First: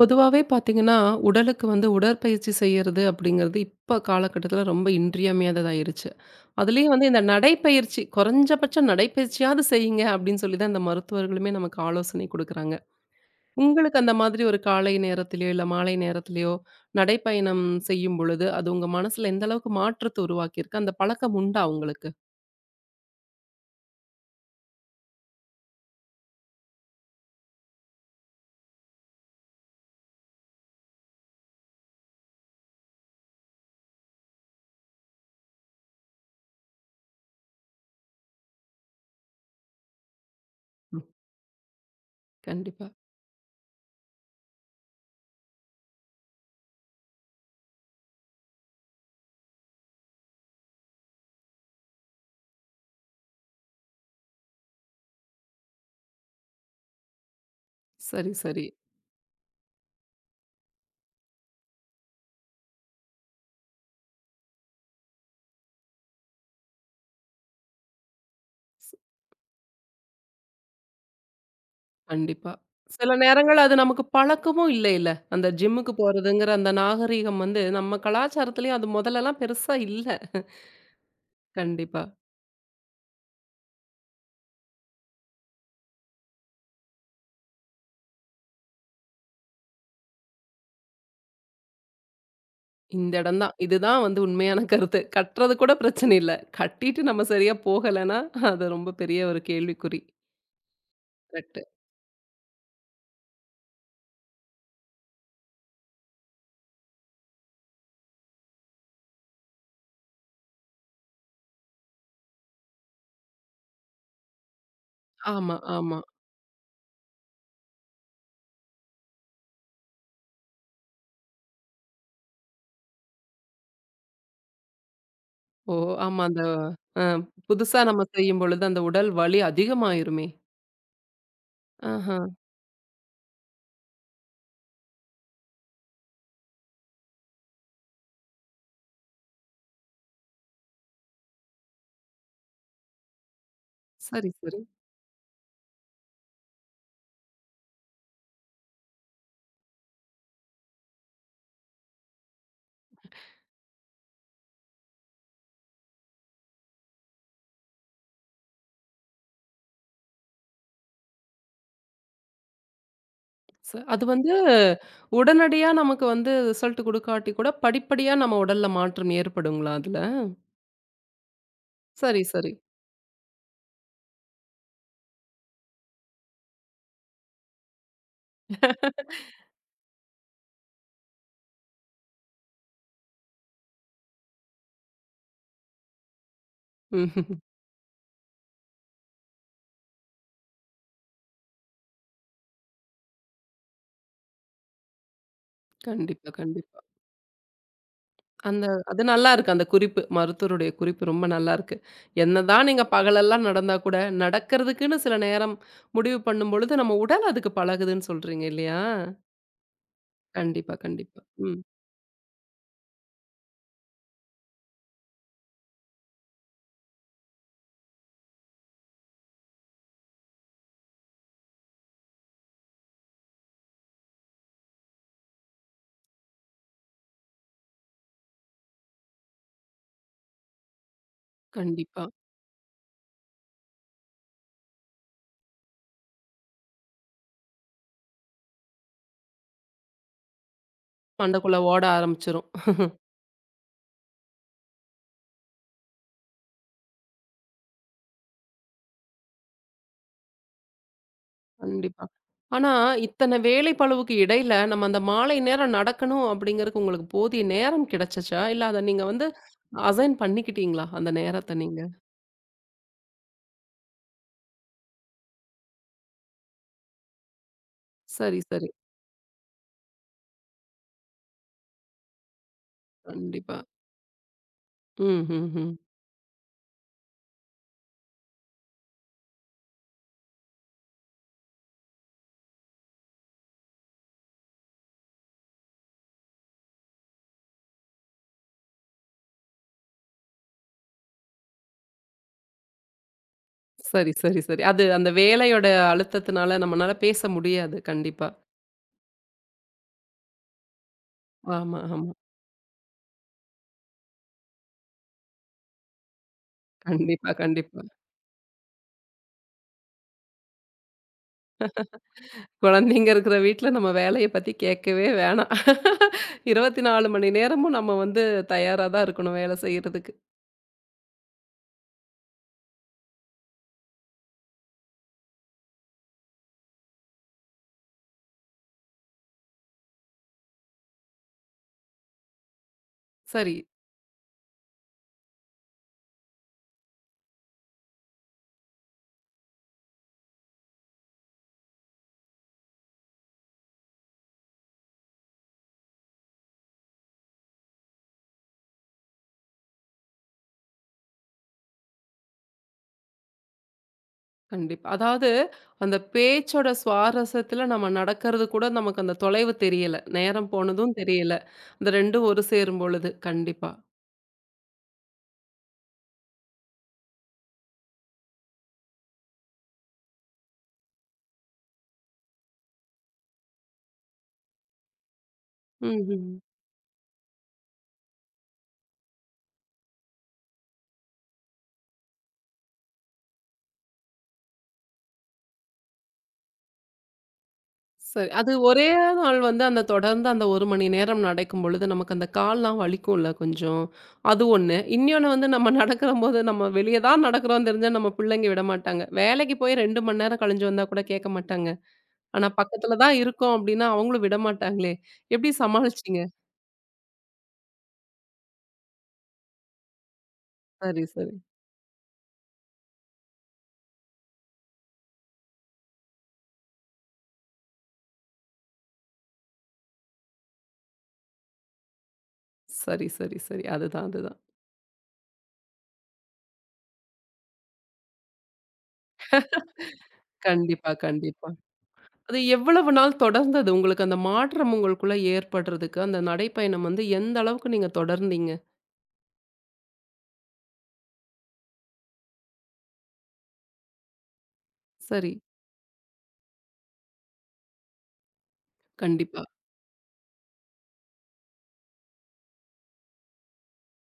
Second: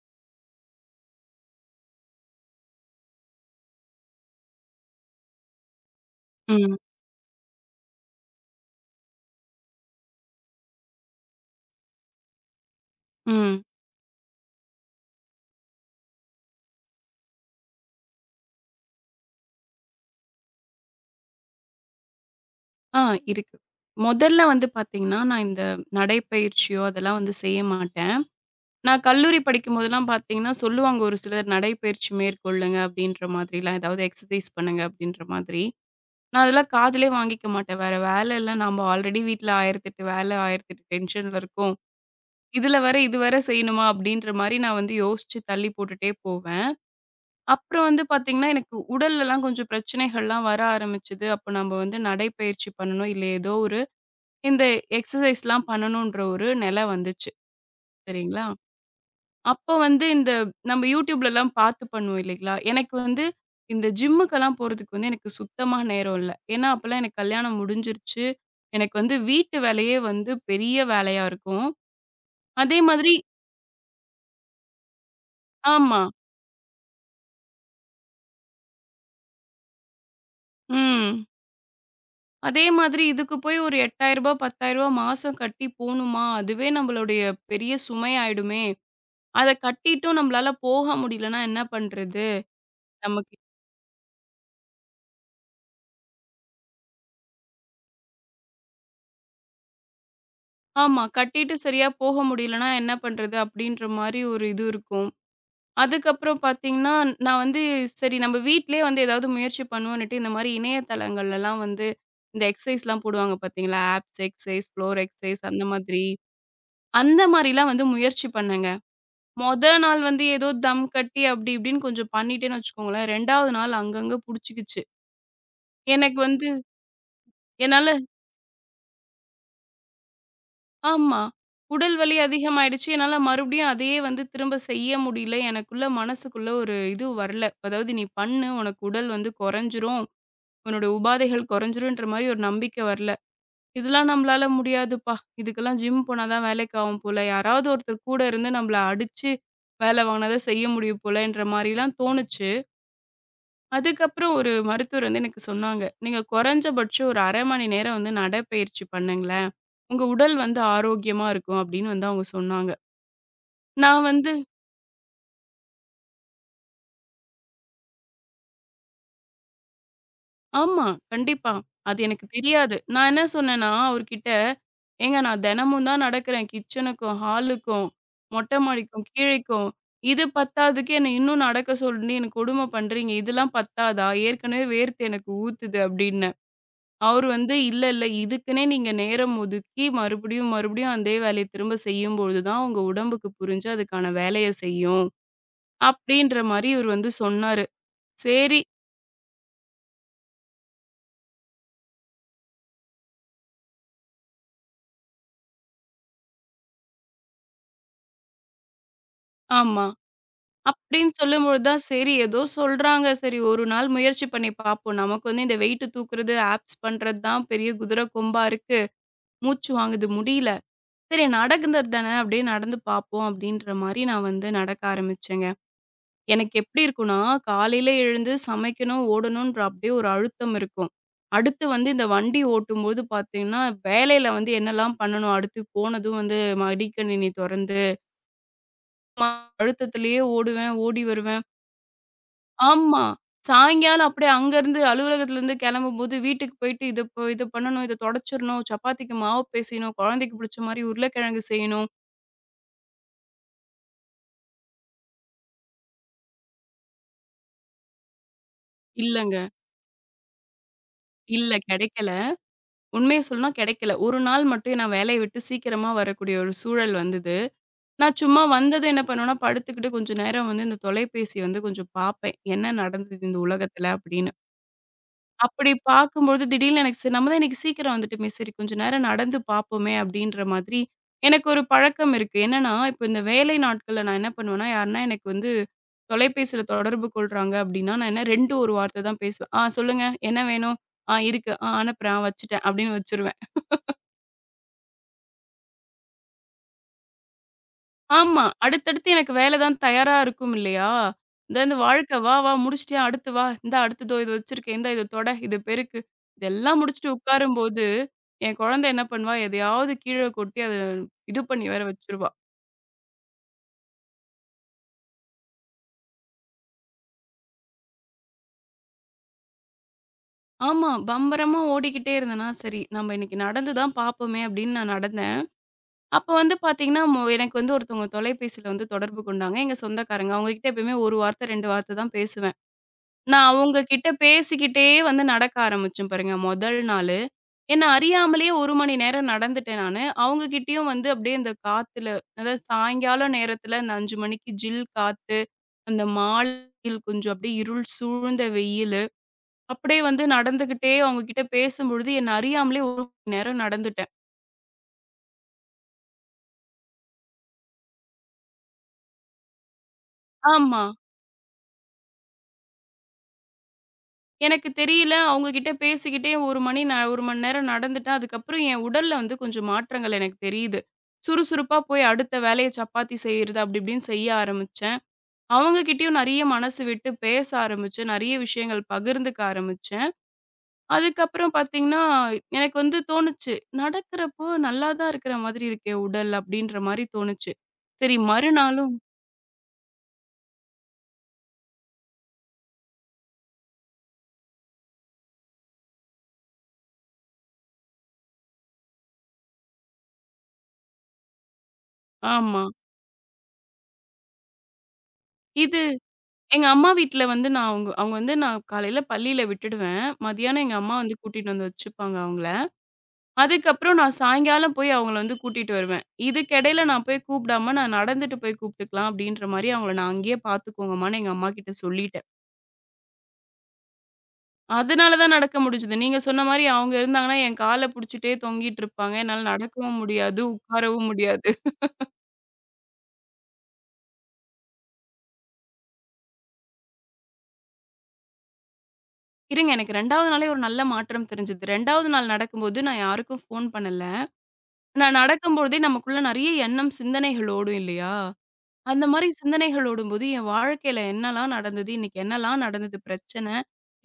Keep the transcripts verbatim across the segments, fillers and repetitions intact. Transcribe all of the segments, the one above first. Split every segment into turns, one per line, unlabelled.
பொதுவாவே பார்த்தீங்கன்னா, உடலுக்கு வந்து உடற்பயிற்சி செய்யறது அப்படிங்கிறது இப்ப காலகட்டத்தில ரொம்ப இன்றியமையாததாயிருச்சு.
ம்,
அதுலயும் வந்து இந்த நடைப்பயிற்சி, குறைஞ்சபட்சம் நடைப்பயிற்சியாவது செய்யுங்க அப்படின்னு சொல்லி தான் இந்த மருத்துவர்களுமே நமக்கு ஆலோசனை குடுக்குறாங்க.
ம்.
உங்களுக்கு அந்த மாதிரி ஒரு காலை நேரத்திலயோ, இல்ல மாலை நேரத்திலயோ நடைப்பயணம் செய்யும் பொழுது, அது உங்க மனசுல எந்த அளவுக்கு மாற்றத்த உருவாக்கியிருக்கு? அந்த பழக்கம் உண்டா உங்களுக்கு?
ஆ இருக்கு. முதல்ல வந்து பார்த்தீங்கன்னா, நான் இந்த நடைப்பயிற்சியோ அதெல்லாம் வந்து செய்ய மாட்டேன். நான் கல்லூரி படிக்கும்போதெல்லாம் பார்த்தீங்கன்னா, சொல்லுவாங்க ஒரு சிலர் நடைப்பயிற்சி மேற்கொள்ளுங்க அப்படின்ற மாதிரிலாம், ஏதாவது எக்சர்சைஸ் பண்ணுங்க அப்படின்ற மாதிரி. நான் அதெல்லாம் காதுலே வாங்கிக்க மாட்டேன். வேற வேலை இல்ல. நம்ம ஆல்ரெடி வீட்ல ஆயிரத்து எட்டு வேலை, ஆயிரத்து எட்டு
ம்.
டென்ஷன்ல இருக்கோம். இதில
கண்டிப்பா.
வேற இது வேற செய்யணுமா? அப்படின்ற மாரி நான் வந்து யோசிச்சு தள்ளி போட்டுட்டே போவேன். அப்புறம் வந்து பார்த்தீங்கன்னா, எனக்கு உடல்லலாம் கொஞ்சம் பிரச்சனைகள்லாம் வர ஆரம்பிச்சது. அப்ப நம்ம வந்து நடைப்பயிற்சி பண்ணணும். இல்ல ஏதோ ஒரு இந்த எக்ஸர்சைஸ்லாம் பண்ணணுன்ற ஒரு நில வந்துச்சு.
சரி,
சரிங்களா?
சரி.
அப்போ வந்து இந்த நம்ம YouTubeலலாம் பார்த்து பண்ணுவோம் இல்லைங்களா? எனக்கு வந்து இந்த ஜிம்முக்கெல்லாம் போறதுக்கு வந்து எனக்கு சுத்தமா நேரம் இல்ல. ஏன்னா, அப்பலாம் எனக்கு கல்யாணம் முடிஞ்சிருச்சு. எனக்கு வந்து வீட்டு வேலையே வந்து பெரிய வேலையா இருக்கும்.
கண்டிப்பா.
அதே
சில
மாதிரி
நேரங்கள் அது நமக்கு பழக்கமும் இல்லைல்ல. அந்த ஜிம்முக்கு
ஆமா.
போறதுங்கிற அந்த நாகரீகம் வந்து நம்ம கலாச்சாரத்திலயும் அது முதல்லலாம் பெருசா இல்ல.
ம்.
கண்டிப்பா.
அதே மாதிரி இதுக்கு போய் ஒரு ரூ. எட்டாயிரம் ரூ. பத்தாயிரம் மாசம் கட்டி போணுமா? அதுவே நம்மளுடைய பெரிய சுமையாயிடுமே! அத கட்டிட்டும் நம்மளால போக முடியலன்னா என்ன பண்றது?
இந்த
நமக்கு
இடம் தான். இதுதான் வந்து உண்மையான கருத்து. கட்டுறது கூட பிரச்சனை இல்ல. கட்டிட்டு நம்ம சரியா போகலன்னா, அது ரொம்ப பெரிய ஒரு கேள்விக்குறி.
ஆமா. கட்டிட்டு
கரெக்ட்டு.
சரியா போக முடியலன்னா என்ன பண்றது? அப்படின்ற மாரி ஒரு இது இருக்கும். அதுக்கப்புறம் பார்த்தீங்கன்னா, நான் வந்து சரி நம்ம வீட்லயே வந்து ஏதாவது முயற்சி பண்ணுவோன்னுட்டு, இந்த மாரி இணையதளங்கள்லலாம் வந்து இந்த எக்சர்சைஸ்லாம் போடுவாங்க பார்த்தீங்களா? ஆப்ஸ் எக்சர்சைஸ், ஃப்ளோர் எக்சர்சைஸ்
ஆமா,
அந்த
ஆமா.
மாதிரி. அந்த மாரிலாம் வந்து முயற்சி பண்ணேங்க. மொத நாள் வந்து ஏதோ தம் கட்டி அப்படி இப்படின்னு கொஞ்சம் பண்ணிட்டேன்னு வச்சுக்கோங்களேன். 2வது நாள் அங்கங்க புடிச்சுக்கிச்சு.
ஓ!
எனக்கு
ஆமா. அந்த
வந்து
அ புதுசா
என்னால
நம்ம செய்யும்பொழுது அந்த உடல் வலி அதிகமாயிருமே!
ஆமா. உடல் வலி
ஆஹா.
அதிகமாயிடுச்சு. என்னால மறுபடியும் அதையே வந்து திரும்ப செய்ய முடியல. எனக்குள்ள மனசுக்குள்ள ஒரு இது வரல. அதாவது நீ பண்ணு. உனக்கு உடல் வந்து குறைஞ்சிரும். உன்னோட உபாதைகள் குறைஞ்சிரும்ன்ற மாரி ஒரு நம்பிக்கை வரல. இதெல்லாம்
சரி,
நம்மளால
சரி.
முடியாதுப்பா. இதுக்கெல்லாம் ஜிம் போனா தான் வேலைக்கு ஆகும் போல. யாராவது ஒருத்தர் கூட இருந்து நம்மள அடிச்சு வேலை வாங்குனா தான் செய்ய முடியும் போலன்ற மாரிலாம் தோணுச்சு. அதுக்கப்புறம் ஒரு மருத்துவர் வந்து எனக்கு சொன்னாங்க. "நீங்க குறைஞ்சபட்சம் ஒரு அரை மணி நேரம் வந்து நடைப்பயிற்சி பண்ணுங்களேன். உங்க உடல் வந்து ஆரோக்கியமா இருக்கும்." அப்படின்னு வந்து அவங்க சொன்னாங்க.
ச அது
நான் வந்து
வந்து உடனடியா நமக்கு வந்து ரிசல்ட் குடுக்காட்டி கூட, படிப்படியா நம்ம உடல்ல மாற்றம் ஏற்படுங்களா அதுல?
ஆமா, கண்டிப்பா. அது
சரி,
எனக்கு
சரி.
தெரியாது. நான் என்ன சொன்னேன்னா, அவர்கிட்ட, "ஏங்க நான் தினமும் தான் நடக்கிறேன். கிச்சனுக்கும், ஹாலுக்கும், மொட்டை மாடிக்கும், கீழைக்கும். இது பத்தாததுக்கு என்ன இன்னும் நடக்க சொல்லி எனக்கு கொடுமை பண்றீங்க. இதெல்லாம் பத்தாதா? ஏற்கனவே வேர்த்து எனக்கு ஊத்துது." அப்படின்னேன். அவரு
ம்ஹ்ம்.
வந்து, "இல்ல, இல்ல. இதுக்குன்னே நீங்க நேரம் ஒதுக்கி மறுபடியும், மறுபடியும் அதே வேலைய திரும்ப செய்யும்பொழுது தான் உங்க உடம்புக்கு புரிஞ்சு அதுக்கான வேலைய செய்யும்."
கண்டிப்பா,
அப்படின்ற மாரி
கண்டிப்பா.
இவரு வந்து சொன்னாரு. சரி
அந்த அது நல்லாருக்கு அந்த குறிப்பு. மருத்துவருடைய குறிப்பு ரொம்ப நல்லாருக்கு. என்னதான் நீங்க பகலெல்லாம் நடந்தா கூட, நடக்கிறதுக்குன்னு சில நேரம் முடிவு பண்ணும்பொழுது, நம்ம உடல் அதுக்கு பழகுதுன்னு சொல்றீங்க இல்லையா?
ஆமா.
கண்டிப்பா,
அப்படின்னு
கண்டிப்பா. ம்.
சொல்லும்பொழுது தான் சரி ஏதோ சொல்றாங்க. சரி ஒரு நாள் முயற்சி பண்ணி பார்ப்போம். நமக்கு வந்து இந்த வெயிட் தூக்குறது, ஆப்ஸ் பண்றது தான் பெரிய குதிரை கொம்பா இருக்கு. மூச்சு வாங்குது முடியல. சரி நடக்குறது தானே அப்படியே நடந்து பார்ப்போம் அப்படின்ற மாரி நான் வந்து நடக்க ஆரம்பிச்சேங்க. எனக்கு எப்படி இருக்கும்னா, காலையில எழுந்து சமைக்கணும், ஓடணுன்ற அப்படியே ஒரு அழுத்தம் இருக்கும். அடுத்து வந்து
கண்டிப்பா.
இந்த வண்டி ஓட்டும்போது பார்த்தீங்கன்னா, வேலையில வந்து என்னலாம் பண்ணணும், அடுத்து போனதும் வந்து மடிக்கணினி தொறந்து அழுத்தத்திலேயே ஓடுவேன், ஓடி வருவேன்.
மண்டைக்குள்ள ஓட ஆரம்பிச்சுரும்.
ஆமா. சாயங்காலம் அப்படியே அங்கருந்து அலுவலகத்துலருந்து கிளம்பும்போது வீட்டுக்கு போயிட்டு இத ப இத பண்ணணும், இத தொடச்சிரணும், சப்பாத்திக்கு மாவு பேசையணும், குழந்தைக்கு பிடிச்ச மாரி உருளைக்கிழங்கு செய்யணும்.
கண்டிப்பா. ஆனா, இத்தன வேலைப்பளுவுக்கு இடையில நம்ம அந்த மாலை நேரம் நடக்கணும் அப்படிங்கிறதுக்கு உங்களுக்கு போதிய நேரம் கிடைச்சுச்சா? இல்ல அத நீங்க வந்து
இல்லங்க.
அசைன் பண்ணிக்கிட்டீங்களா? அந்த
இல்ல
நேரத்த நீங்க?
கிடைக்கல. உண்மைய சொல்லணும்னா கிடைக்கல. ஒரு நாள் மட்டும் நான் வேலைய விட்டு சீக்கிரமா வரக்கூடிய ஒரு சூழல் வந்தது. நான்
சரி,
சும்மா
சரி.
வந்ததும் என்ன பண்ணுவேன்னா, படுத்துக்கிட்டு கொஞ்சம் நேரம் வந்து இந்த தொலைபேசி வந்து கொஞ்சம் பார்ப்பேன். என்ன நடந்தது இந்த
கண்டிப்பா.
உலகத்துல அப்படின்னு.
ம், ம்,
அப்படி
ம்.
பார்க்கும்பொழுது திடீர்னு எனக்கு சரி நம்ம தான் இன்னைக்கு சீக்கிரம் வந்துட்டோமே, சரி கொஞ்ச நேரம் நடந்து பார்ப்போமே அப்படின்ற மாதிரி எனக்கு ஒரு பழக்கம் இருக்கு. என்னன்னா, இப்ப இந்த வேலை நாட்கள்ல நான் என்ன பண்ணுவேன்னா, யாருன்னா எனக்கு வந்து தொலைபேசியில தொடர்பு கொள்றாங்க அப்படின்னா, நான் என்ன ரெண்டு ஒரு வார்த்தை தான் பேசுவேன். "ஆ சொல்லுங்க, என்ன வேணும்? ஆ இருக்கு. ஆ அனுப்புறேன். ஆ வச்சுட்டேன்" அப்படின்னு வச்சிருவேன்.
சரி, சரி, சரி. அது அந்த வேலையோட அழுத்தத்தினால நம்மனால பேச முடியாது. கண்டிப்பா.
ஆமா. அடுத்தடுத்து எனக்கு வேலை தான் தயாரா இருக்கும் இல்லையா? இந்த இந்த
ஆமா, ஆமா.
வாழ்க்கை "வா, வா முடிச்சுட்டியா? அடுத்து வா. இந்தா அடுத்ததோ இது வச்சிருக்கேன். இந்தா இத தொட, இத பெருக்கு." இதெல்லாம் முடிச்சுட்டு
கண்டிப்பா, கண்டிப்பா.
உட்காரும்போது, என் குழந்தை என்ன பண்ணுவா, எதையாவது கீழ கொட்டி அத இது பண்ணி வேற வச்சுருவா.
குழந்தைங்க இருக்கிற வீட்ல நம்ம வேலைய பத்தி கேட்கவே வேணாம். இருபத்தி நான்கு மணி நேரமும் நம்ம வந்து தயாரா தான் இருக்கணும் வேலை செய்யறதுக்கு.
ஆமா. பம்பரமா ஓடிக்கிட்டே இருந்தேனா, சரி நம்ம இன்னைக்கு நடந்து தான் பார்ப்போமே அப்படின்னு நான் நடந்தேன். அப்ப வந்து பார்த்தீங்கன்னா, மொ எனக்கு வந்து ஒருத்தவங்க தொலைபேசியில வந்து தொடர்பு கொண்டாங்க. எங்க சொந்தக்காரங்க. அவங்க கிட்ட எப்பயுமே ஒரு வார்த்தை, ரெண்டு வார்த்தை தான் பேசுவேன். நான்
சரி.
அவங்க கிட்ட பேசிக்கிட்டே வந்து நடக்க ஆரம்பிச்சேன் பாருங்க முதல் நாளு. ஏன்னா அறியாமலேயே ஒரு மணி நேரம் நடந்துட்டேன் நானு. அவங்க கிட்டயும் வந்து அப்படியே இந்த காத்துல, அதாவது சாயங்கால நேரத்துல அந்த அஞ்சு மணிக்கு ஜில் காத்து, அந்த மாலையில் கொஞ்சம் அப்படியே இருள் சூழ்ந்த வெயிலு, அப்படியே வந்து நடந்துகிட்டே அவங்க கிட்ட பேசும்பொழுது என்ன அறியாமலே ஒரு மணி நேரம் நடந்துட்டேன்.
கண்டிப்பா. அதாவது அந்த பேச்சோட சுவாரஸ்யத்துல நம்ம நடக்கிறது கூட நமக்கு அந்த தொலைவு தெரியல. நேரம்
ஆமா.
போனதும் தெரியல. இந்த 2ம் ஒரு சேரும் பொழுது. கண்டிப்பா.
எனக்கு தெரியல. அவங்க கிட்ட பேசிக்கிட்டே ஒரு மணி ந ஒரு மணி நேரம் நடந்துட்டேன். அதுக்கப்புறம் என் உடல்ல வந்து கொஞ்சம் மாற்றங்கள் எனக்கு தெரியுது. சுறுசுறுப்பா போய் அடுத்த வேலைய சப்பாத்தி செய்றது அப்படி இப்படின்னு செய்ய ஆரம்பிச்சேன். அவங்க கிட்டயும்
ம்ஹ்ம்.
நெறைய மனசு விட்டு பேச ஆரம்பிச்சேன். நெறைய விஷயங்கள் பகிர்ந்துக்க ஆரம்பிச்சேன். அதுக்கப்புறம் பார்த்தீங்கன்னா, எனக்கு வந்து தோணுச்சு. நடக்கிறப்போ நல்லா தான் இருக்கிற மாதிரி இருக்கே உடல் அப்படின்ற மாரி தோணுச்சு. சரி
சரி. அது ஒரே
மறுநாளும்
நாள் வந்து அந்த தொடர்ந்து அந்த ஒரு மணி நேரம் நடக்கும் பொழுது, நமக்கு அந்த கால்லாம் வலிக்கும்ல கொஞ்சம். அது ஒண்ணு. இன்னொன்னு வந்து நம்ம நடக்கிறம்போது நம்ம வெளிய தான் நடக்கிறோம்னு தெரிஞ்சா நம்ம பிள்ளைங்க விடமாட்டாங்க. வேலைக்கு போய் ரெண்டு மணி நேரம் கழிஞ்சு வந்தா கூட கேட்க மாட்டாங்க. ஆனா
ஆமா.
பக்கத்துல தான் இருக்கோம் அப்டின்னா அவங்களும் விடமாட்டாங்களே! எப்டி
இது
சமாளிச்சீங்க?
எங்க அம்மா வீட்ல வந்து நான் அவங்க அவங்க வந்து நான் காலையில பள்ளியில விட்டுடுவேன். மதியானம் எங்க அம்மா
சரி,
வந்து
சரி.
கூட்டிட்டு வந்து வச்சுப்பாங்க அவங்கள. அதுக்கப்புறம் நான் சாயங்காலம் போய் அவங்கள வந்து கூட்டிட்டு வருவேன். இதுக்கிடையில நான் போய் கூப்பிடாம நான் நடந்துட்டு போய் கூப்பிட்டுக்கலாம் அப்படின்ற மாரி அவங்கள நான் அங்கேயே பார்த்துக்கோங்கம்மான்னு எங்க அம்மா கிட்ட சொல்லிட்டேன்.
சரி, சரி, சரி. அதுதான், அதுதான்.
அதனால தான் நடக்க முடிஞ்சது. நீங்க சொன்ன மாரி அவங்க இருந்தாங்கன்னா என் கால புடிச்சுட்டே தொங்கிட்டு இருப்பாங்க. என்னால நடக்கவும் முடியாது,
கண்டிப்பா,
உட்காரவும்
கண்டிப்பா.
முடியாது.
அது எவ்வளவு நாள் தொடர்ந்தது? உங்களுக்கு அந்த மாற்றம் உங்களுக்குள்ள ஏற்படுறதுக்கு, அந்த நடைப்பயணம் வந்து எந்த அளவுக்கு நீங்க தொடர்ந்தீங்க?
இருங்க எனக்கு 2வது நாளே ஒரு நல்ல மாற்றம் தெரிஞ்சது. 2வது நாள் நடக்கும்போது நான் யாருக்கும் ஃபோன் பண்ணல. நான்
சரி.
நடக்கும்பொழுதே நமக்குள்ள நெறைய எண்ணம், சிந்தனைகள் ஓடும் இல்லையா? அந்த மாரி
கண்டிப்பா,
சிந்தனைகள் ஓடும்போது, என் வாழ்க்கையில என்னலாம் நடந்தது? இன்னைக்கு என்னலாம் நடந்தது பிரச்சன?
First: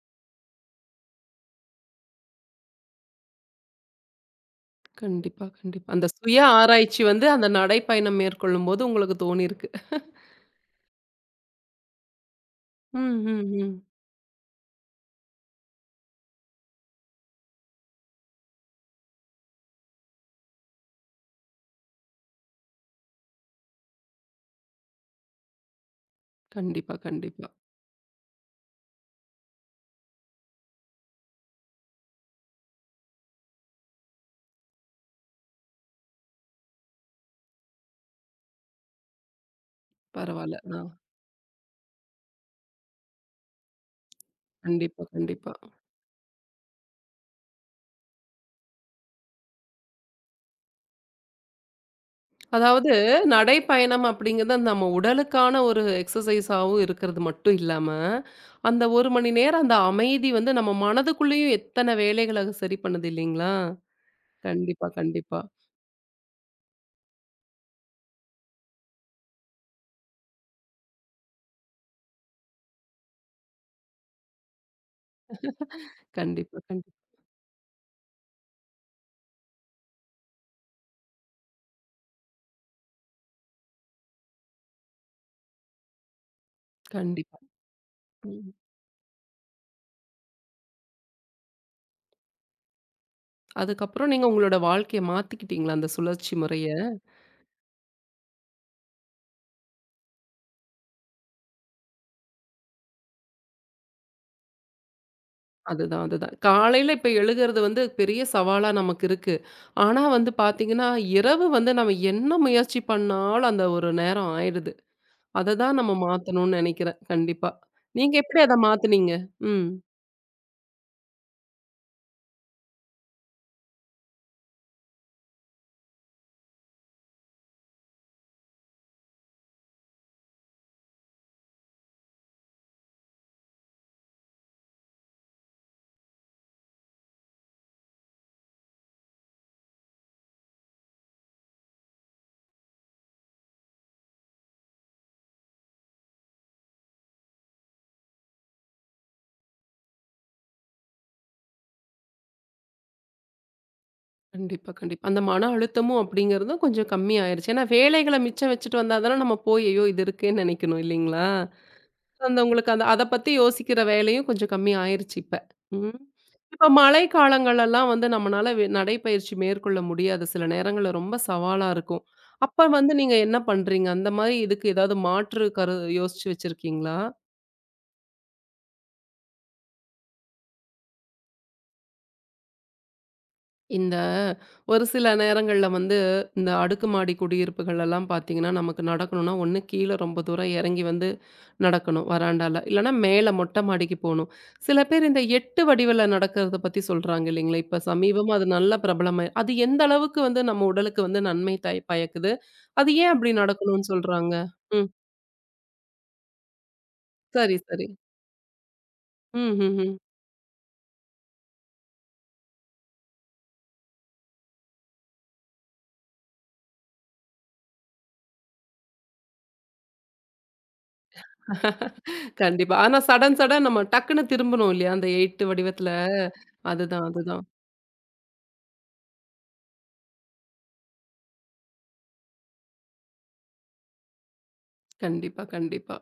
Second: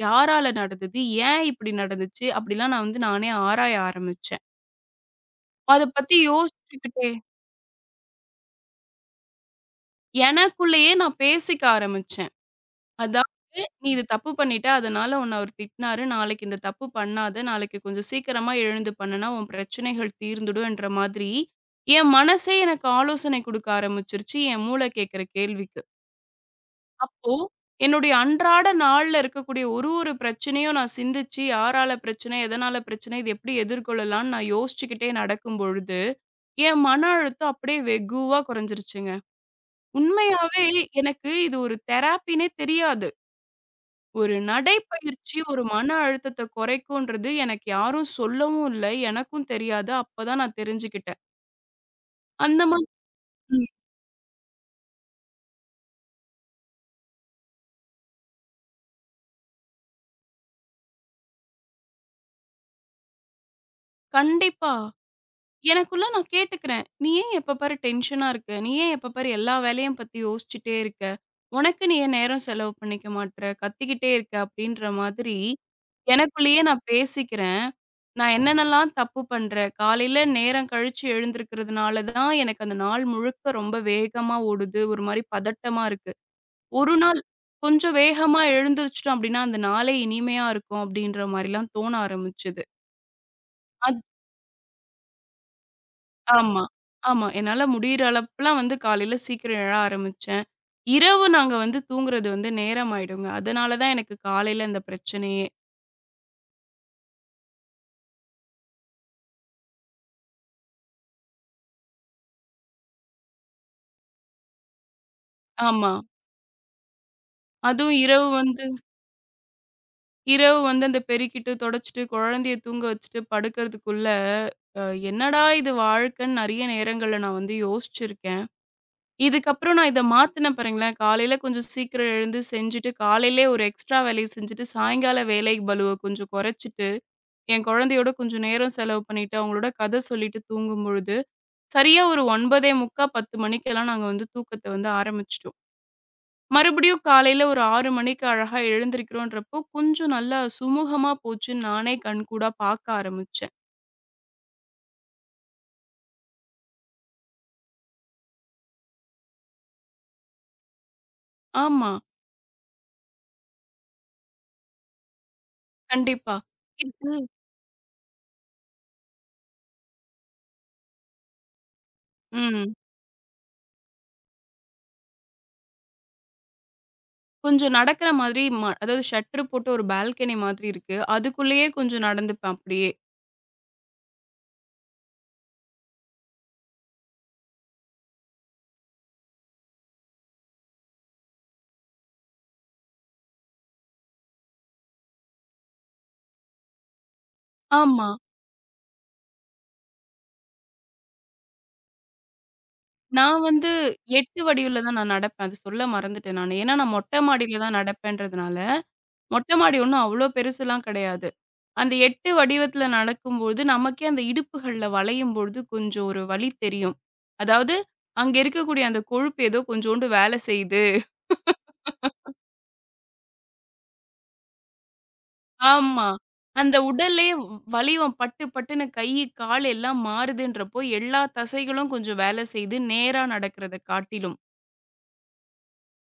யாரால நடந்தது? ஏன் இப்படி நடந்துச்சு? அப்படிலாம் நான் வந்து நானே ஆராய ஆரம்பிச்சேன்.
கண்டிப்பா,
அத
கண்டிப்பா. அந்த
பத்தி
சுய ஆராய்ச்சி
யோசிச்சுக்கிட்டே
வந்து அந்த நடைப்பயணம் மேற்கொள்ளும்போது உங்களுக்கு தோணியிருக்கு.
எனக்குள்ளேயே நான் பேசிக்க ஆரம்பிச்சேன்.
ம், ம்,
அதாவது
ம்.
நீ இது தப்பு பண்ணிட்ட, அதனால உன்ன அவரு திட்டினாரு. நாளைக்கு இந்த தப்பு பண்ணாத. நாளைக்கு கொஞ்சம் சீக்கிரமா எழுந்து பண்ணுனா, உன் பிரச்சனைகள் தீர்ந்துடும்ன்ற மாதிரி, என் மனசே எனக்கு ஆலோசனை குடுக்க ஆரம்பிச்சுருச்சு, என் மூளை கேட்கிற கேள்விக்கு.
கண்டிப்பா,
அப்போ,
கண்டிப்பா.
என்னுடைய அன்றாட நாள்ல இருக்கக்கூடிய ஒரு ஒரு பிரச்சனையும் நான் சிந்திச்சு, யாரால பிரச்சனை? எதனால பிரச்சனை? இத எப்படி எதிர்கொள்ளலாம்ன்னு நான் யோசிச்சுக்கிட்டே நடக்கும் பொழுது, என் மன அழுத்தம் அப்படியே வெகுவா குறைஞ்சிருச்சுங்க.
பரவால்ல.
உண்மையாவே
ஆ.
எனக்கு இது ஒரு தெரபின்னே தெரியாது. ஒரு
கண்டிப்பா,
நடைப்பயிற்சி
கண்டிப்பா.
ஒரு மன அழுத்தத்த குறைக்குன்றது எனக்கு யாரும் சொல்லவும் இல்ல. எனக்கும் தெரியாது. அப்பதான் நான் தெரிஞ்சுக்கிட்டேன். அந்த மாதிரி
அதாவது
ம்.
நடைப்பயணம் அப்படிங்கிறது நம்ம உடலுக்கான ஒரு எக்ஸசைஸாவும் இருக்கிறது மட்டும் இல்லாம, அந்த ஒரு மணி நேரம் அந்த அமைதி வந்து நம்ம மனதுக்குள்ளேயும் எத்தன வேலைகள சரி பண்ணுது இல்லைங்களா?
கண்டிப்பா.
கண்டிப்பா, கண்டிப்பா.
எனக்குள்ள நான் கேட்டுக்கிறேன். "நீ ஏன் எப்ப பாரு டென்ஷனா இருக்க? நீ ஏன் எப்ப பாரு எல்லா வேலையும் பத்தி யோசிச்சுட்டே இருக்க? உனக்கு நீ ஏன் நேரம் செலவு பண்ணிக்க மாட்ற? கத்திக்கிட்டே இருக்க." அப்படீன்ற மாதிரி
கண்டிப்பா,
எனக்குள்ளேயே நான்
கண்டிப்பா.
பேசிக்கிறேன். நான் என்னென்னலாம் தப்பு பண்றேன்? காலையில நேரம் கழிச்சு எழுந்திருக்கிறதுனால தான் எனக்கு அந்த நாள் முழுக்க ரொம்ப வேகமா ஓடுது. ஒரு மாரி பதட்டமா இருக்கு. ஒரு நாள்
கண்டிப்பா.
கொஞ்சம் வேகமா
ம்.
எழுந்திரிச்சிட்டோம் அப்படின்னா, அந்த நாளே இனிமையா இருக்கும் அப்படின்ற மாரிலாம் தோண ஆரம்பிச்சது. அத்
அதுக்கப்புறம் நீங்க உங்களோட வாழ்க்கைய மாத்திக்கிட்டீங்களா அந்த சுழற்சி
ஆமா,
முறைய?
ஆமா. என்னால முடியிற அளப்புலாம் வந்து காலையில சீக்கிரம் எழ ஆரம்பிச்சேன். இரவு நாங்க வந்து தூங்குறது வந்து நேரம் ஆயிடுங்க. அதனால தான் எனக்கு காலையில இந்த பிரச்சனையே.
அதுதான், அதுதான். காலையில இப்ப எழுகிறது வந்து பெரிய சவாலா நமக்கு இருக்கு. ஆனா வந்து பாத்தீங்கன்னா, இரவு வந்து நம்ம என்ன முயற்சி பண்ணாலும் அந்த ஒரு நேரம் ஆயிடுது. அததான்
ஆமா.
நம்ம மாத்தணும்னு நெனைக்கிறேன். கண்டிப்பா.
அதுவும்
நீங்க
இரவு
எப்படி அத
வந்து
மாத்துனீங்க? ம்.
இரவு வந்து அந்த பெருக்கிட்டு, தொடச்சுட்டு, குழந்தைய தூங்க வச்சுட்டு படுக்கிறதுக்குள்ள, அ என்னடா இது வாழ்க்கைன்னு நெறைய நேரங்கள்ல நான் வந்து யோசிச்சிருக்கேன். இதுக்கப்புறம் நான் இத மாத்துனேன் பாருங்களேன். காலையில கொஞ்சம் சீக்கிரம் எழுந்து செஞ்சுட்டு, காலையிலே ஒரு எக்ஸ்ட்ரா வேலைய செஞ்சுட்டு, சாயங்கால வேலை பளுவ கொஞ்சம் குறைச்சுட்டு, என் குழந்தையோட கொஞ்சம் நேரம் செலவு பண்ணிட்டு, அவங்களோட கத சொல்லிட்டு தூங்கும்பொழுது, சரியா ஒரு ஒன்பது பதினைந்து, பத்து மணிக்கெல்லாம் நாங்க வந்து தூக்கத்த வந்து ஆரம்பிச்சுட்டோம். மறுபடியும் காலையில ஒரு ஆறு மணிக்கு அழகா எழுந்திரிக்கிறோன்றப்போ, கொஞ்சம் நல்லா சுமூகமா போச்சுன்னு நானே கண்கூடா பாக்க ஆரம்பிச்சேன்.
கண்டிப்பா, கண்டிப்பா. அந்த மன அழுத்தமும் அப்படிங்கிறதும் கொஞ்சம் கம்மியாயிருச்சு. ஏன்னா வேலைகள மிச்சம் வச்சுட்டு வந்தா தானே நம்ம போய், ஐயோ! இது இருக்கேன்னு நெனைக்கணும் இல்லைங்களா?
ஆமா,
அந்த உங்களுக்கு அந்த அத பத்தி யோசிக்கிற வேலையும் கொஞ்சம் கம்மி ஆயிருச்சு இப்ப. ம்.
கண்டிப்பா.
இப்ப மழை
இது
காலங்கள்லலாம் வந்து நம்மனால வெ நடைப்பயிற்சி மேற்கொள்ள முடியாது. சில நேரங்கள்ல ரொம்ப சவாலா இருக்கும். அப்ப
ம்.
வந்து நீங்க என்ன பண்றீங்க? அந்த மாரி இதுக்கு ஏதாவது மாற்று கரு யோசிச்சு வச்சிருக்கீங்களா?
கொஞ்சம் நடக்கிற மாதிரி ம அதாவது ஷட்டர் போட்டு ஒரு பால்கனி மாதிரி இருக்கு. அதுக்குள்ளேயே கொஞ்சம் நடந்துப்பேன் அப்படியே.
இந்த ஒரு சில நேரங்கள்ல வந்து, இந்த அடுக்குமாடி குடியிருப்புகள் எல்லாம் பார்த்தீங்கன்னா, நமக்கு நடக்கணும்னா, ஒண்ணு கீழ ரொம்ப தூரம் இறங்கி வந்து நடக்கணும் வராண்டால. இல்லன்னா மேல மொட்டை மாடிக்கு போணும். சில பேர் இந்த எட்டு வடிவில நடக்கிறத பத்தி சொல்றாங்க இல்லைங்களா? இப்ப
ஆமா.
சமீபமா அது நல்ல பிரபலமா அது எந்த அளவுக்கு வந்து நம்ம உடலுக்கு வந்து நன்மை தய பயக்குது? அது ஏன் அப்படி
நான் வந்து
நடக்கணும்னு சொல்றாங்க?
எட்டு வடிவுல
ம்.
தான் நான் நடப்பேன். அது சொல்ல மறந்துட்டேன் நானு. ஏன்னா நான் மொட்டை
சரி,
மாடியில தான்
சரி.
நடப்பேன்றதுனால, மொட்டை
ம், ம்,
மாடி
ம்.
ஒண்ணும் அவ்ளோ பெருசுலாம் கிடையாது. அந்த எட்டு வடிவத்துல நடக்கும்போது, நமக்கே அந்த இடுப்புகள்ல வளையும்பொழுது கொஞ்சம் ஒரு வலி தெரியும். அதாவது, அங்க இருக்கக்கூடிய அந்த கொழுப்பு ஏதோ கொஞ்சோண்டு வேலை செய்யுது.
கண்டிப்பா. ஆனா சடன் சடன் நம்ம டக்குன்னு திரும்பணும் இல்லையா? அந்த எட்டு வடிவத்துல.
ஆமா. அந்த
அதுதான்,
உடலே
அதுதான்.
வலியும் பட்டு பட்டுன்னு கை, கால் எல்லாம் மாறுதுன்றப்போ, எல்லா தசைகளும் கொஞ்சம் வேலை செய்து நேரா நடக்கிறத காட்டிலும்.
கண்டிப்பா, கண்டிப்பா.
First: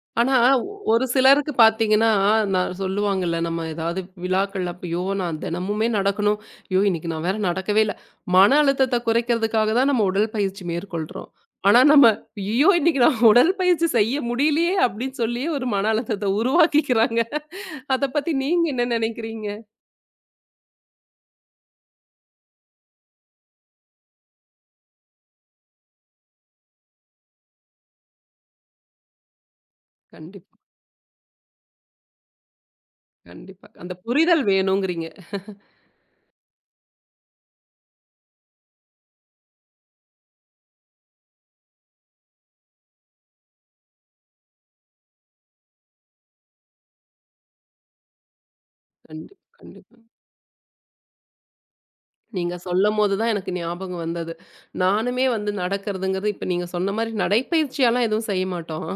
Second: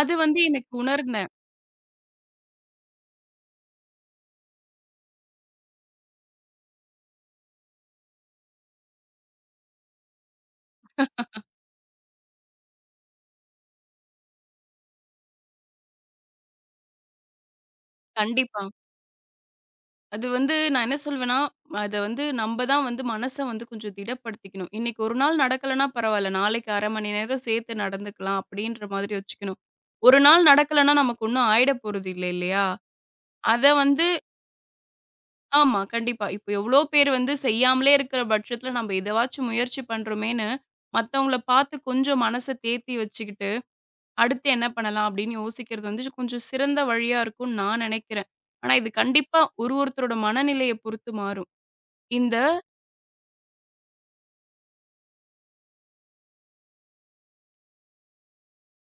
அது
ஆனா,
வந்து எனக்கு
ஒ- ஒரு
உணர்ந்தேன்.
சிலருக்கு பார்த்தீங்கன்னா, நான் சொல்லுவாங்கல்ல, நம்ம ஏதாவது விழாக்கள் அப்பயோ, நான் தினமுமே நடக்கணும். ஐயோ! இன்னைக்கு நான் வேற நடக்கவே இல்ல. மன அழுத்தத்த குறைக்கிறதுக்காக தான் நம்ம உடல்பயிற்சி மேற்கொள்றோம். ஆனா நம்ம, ஐயோ! இன்னைக்கு நான் உடல்பயிற்சி செய்ய முடியலையே அப்படின்னு சொல்லியே ஒரு மன அழுத்தத்த உருவாக்கிக்கிறாங்க. அத பத்தி
கண்டிப்பா.
நீங்க என்ன நினைக்கிறீங்க?
அது வந்து நான் என்ன சொல்வேன்னா, அத வந்து நம்ப தான் வந்து மனச வந்து கொஞ்சம் திடப்படுத்திக்கணும். இன்னைக்கு ஒரு நாள் நடக்கலன்னா பரவால்ல. நாளைக்கு அரை மணி நேரம் சேர்த்து நடந்துக்கலாம் அப்படின்ற மாதிரி வச்சுக்கணும். ஒரு நாள்
கண்டிப்பா,
நடக்கலன்னா நமக்கு ஒண்ணும் ஆயிட போறது இல்ல இல்லையா? அத
கண்டிப்பா. அந்த
வந்து
புரிதல் வேணுங்கிறீங்க.
ஆமா, கண்டிப்பா. இப்ப எவ்ளோ பேர் வந்து செய்யாமலே இருக்கிற பட்சத்துல, நம்ம இதவாச்சும் முயற்சி பண்றோமேன்னு, மத்தவங்கள பார்த்து கொஞ்சம் மனச தேத்தி வச்சுக்கிட்டு, அடுத்து என்ன பண்ணலாம் அப்படின்னு யோசிக்கிறது வந்து கொஞ்சம் சிறந்த வழியா இருக்கும்னு நான் நெனைக்கிறேன். ஆனா இது கண்டிப்பா
கண்டிப்பா,
ஒரு
கண்டிப்பா.
ஒருத்தரோட மனநிலைய பொறுத்து மாறும். இந்த
நீங்க சொல்லும்போது தான் எனக்கு ஞாபகம் வந்தது. நானுமே வந்து நடக்கிறதுங்கிறது இப்ப நீங்க சொன்ன மாரி நடைப்பயிற்சியாலாம் எதுவும் செய்ய மாட்டோம்.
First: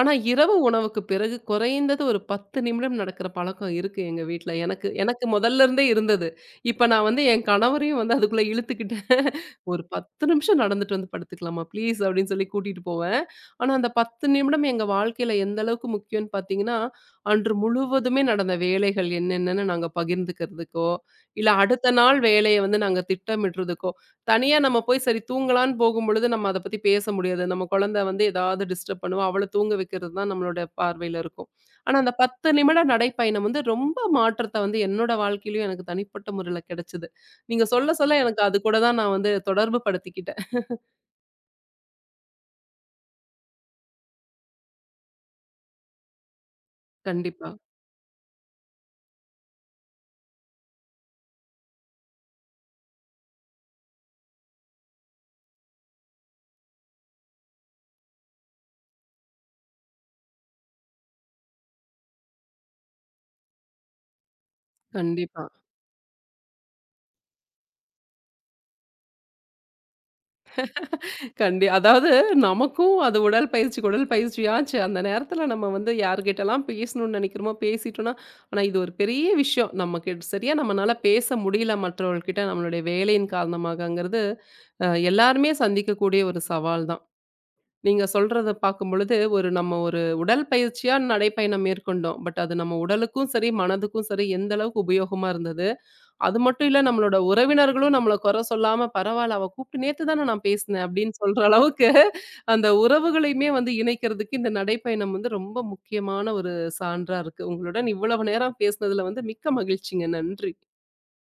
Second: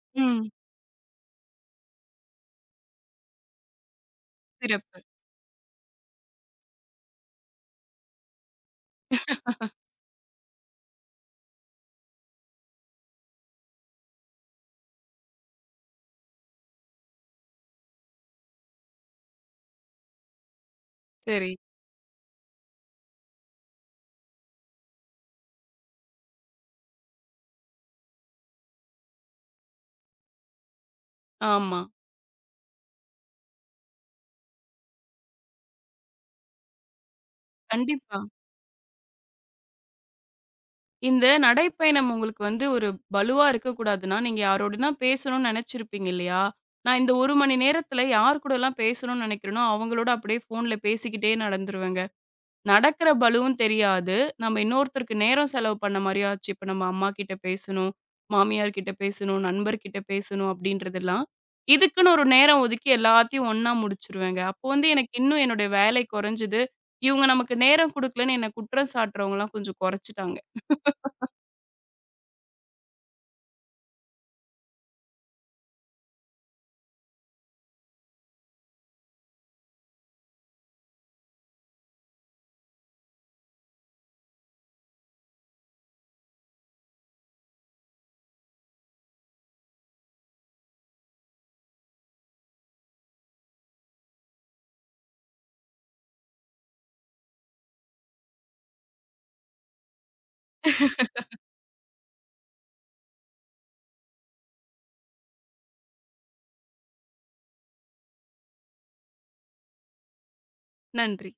ஆனா
ம்.
இரவு உணவுக்கு பிறகு குறைந்தது ஒரு பத்து நிமிடம் நடக்கிற பழக்கம் இருக்கு எங்க வீட்ல. எனக்கு
சிறப்பு.
எனக்கு முதல்ல இருந்தே இருந்தது. இப்ப நான் வந்து என் கணவரையும் வந்து அதுக்குள்ள இழுத்துக்கிட்டேன். "ஒரு பத்து நிமிஷம் நடந்துட்டு வந்து படுத்துக்கலாமா ப்ளீஸ்" அப்படின்னு சொல்லி கூட்டிட்டு போவேன். ஆனா அந்த பத்து நிமிடம் எங்க வாழ்க்கையில எந்த அளவுக்கு முக்கியம்னு பார்த்தீங்கன்னா, அன்று முழுவதுமே நடந்த வேலைகள் என்னென்னன்னு நாங்க பகிர்ந்துக்கிறதுக்கோ, இல்ல
சரி.
அடுத்த நாள் வேலைய வந்து நாங்க திட்டமிடுறதுக்கோ, தனியா நம்ம போய் சரி தூங்கலான்னு போகும்பொழுது, நம்ம அத பத்தி பேச முடியாது. நம்ம குழந்தை வந்து ஏதாவது டிஸ்டர்ப் பண்ணும். அவள தூங்க வைக்கிறது தான் நம்மளோட பார்வையில இருக்கும்.
ஆமா.
ஆனா, அந்த பத்து நிமிட நடைப்பயணம் வந்து ரொம்ப மாற்றத்த வந்து என்னோட வாழ்க்கையிலயும் எனக்கு தனிப்பட்ட முறையில கிடைச்சது. நீங்க சொல்ல சொல்ல
கண்டிப்பா.
எனக்கு அது கூட தான் நான் வந்து தொடர்பு படுத்திக்கிட்டேன்.
இந்த நடைப்பயணம் உங்களுக்கு வந்து ஒரு பலுவா இருக்கக்கூடாதுன்னா, நீங்க யாரோடனா பேசணும்னு நெனச்சிருப்பீங்க இல்லையா? நான் இந்த ஒரு
கண்டிப்பா,
மணி நேரத்துல யார் கூடலாம் பேசணும்னு நெனைக்கிறேனோ, அவங்களோட அப்படியே ஃபோன்ல பேசிக்கிட்டே நடந்துருவேங்க. நடக்கிற பலுவும் தெரியாது. நம்ம இன்னொருத்தருக்கு நேரம் செலவு பண்ண மாரியும் ஆச்சு. இப்ப நம்ம அம்மா கிட்ட பேசணும், மாமியார் கிட்ட பேசணும், நண்பர்கிட்ட பேசணும் அப்படின்றதெல்லாம். இதுக்குன்னு ஒரு நேரம் ஒதுக்கி எல்லாத்தையும் ஒண்ணா முடிச்சுருவேங்க. அப்போ வந்து எனக்கு இன்னும்
கண்டிப்பா.
என்னுடைய வேலை கொறஞ்சது. இவங்க நமக்கு நேரம் குடுக்கலன்னு என்ன குற்றம் சாட்டுறவங்கலாம் கொஞ்சம் கொறச்சுட்டாங்க.
கண்டி அதாவது நமக்கும் அது உடல்பயிற்சிக்கு உடல்பயிற்சியாச்சு. அந்த நேரத்துல நம்ம வந்து யார்கிட்டலாம் பேசணும்னு நெனைக்கிறோமோ பேசிட்டோம்னா, ஆனா இது ஒரு பெரிய விஷயம். நமக்கு சரியா நம்மனால பேச முடியல மற்றவர்கள்கிட்ட நம்மளுடைய வேலையின் காரணமாகங்கிறது, அ எல்லாருமே சந்திக்கக்கூடிய ஒரு சவால் தான். நீங்க சொல்றத பார்க்கும்பொழுது, ஒரு நம்ம ஒரு உடல்பயிற்சியா நடைப்பயணம் மேற்கொண்டோம். பட் அது நம்ம உடலுக்கும் சரி, மனதுக்கும் சரி எந்த அளவுக்கு உபயோகமா இருந்தது? அது மட்டும் இல்ல நம்மளோட உறவினர்களும் நம்மள குறை சொல்லாம, "பரவால்ல அவ கூப்பிட்டு நேத்து தானே நான் பேசினேன்" அப்படின்னு சொல்ற அளவுக்கு அந்த உறவுகளையுமே வந்து இணைக்கிறதுக்கு இந்த நடைப்பயணம் வந்து ரொம்ப முக்கியமான ஒரு சான்றா இருக்கு. உங்களுடன் இவ்வளவு நேரம் பேசினதுல வந்து மிக்க மகிழ்ச்சிங்க. நன்றி.
நன்றி.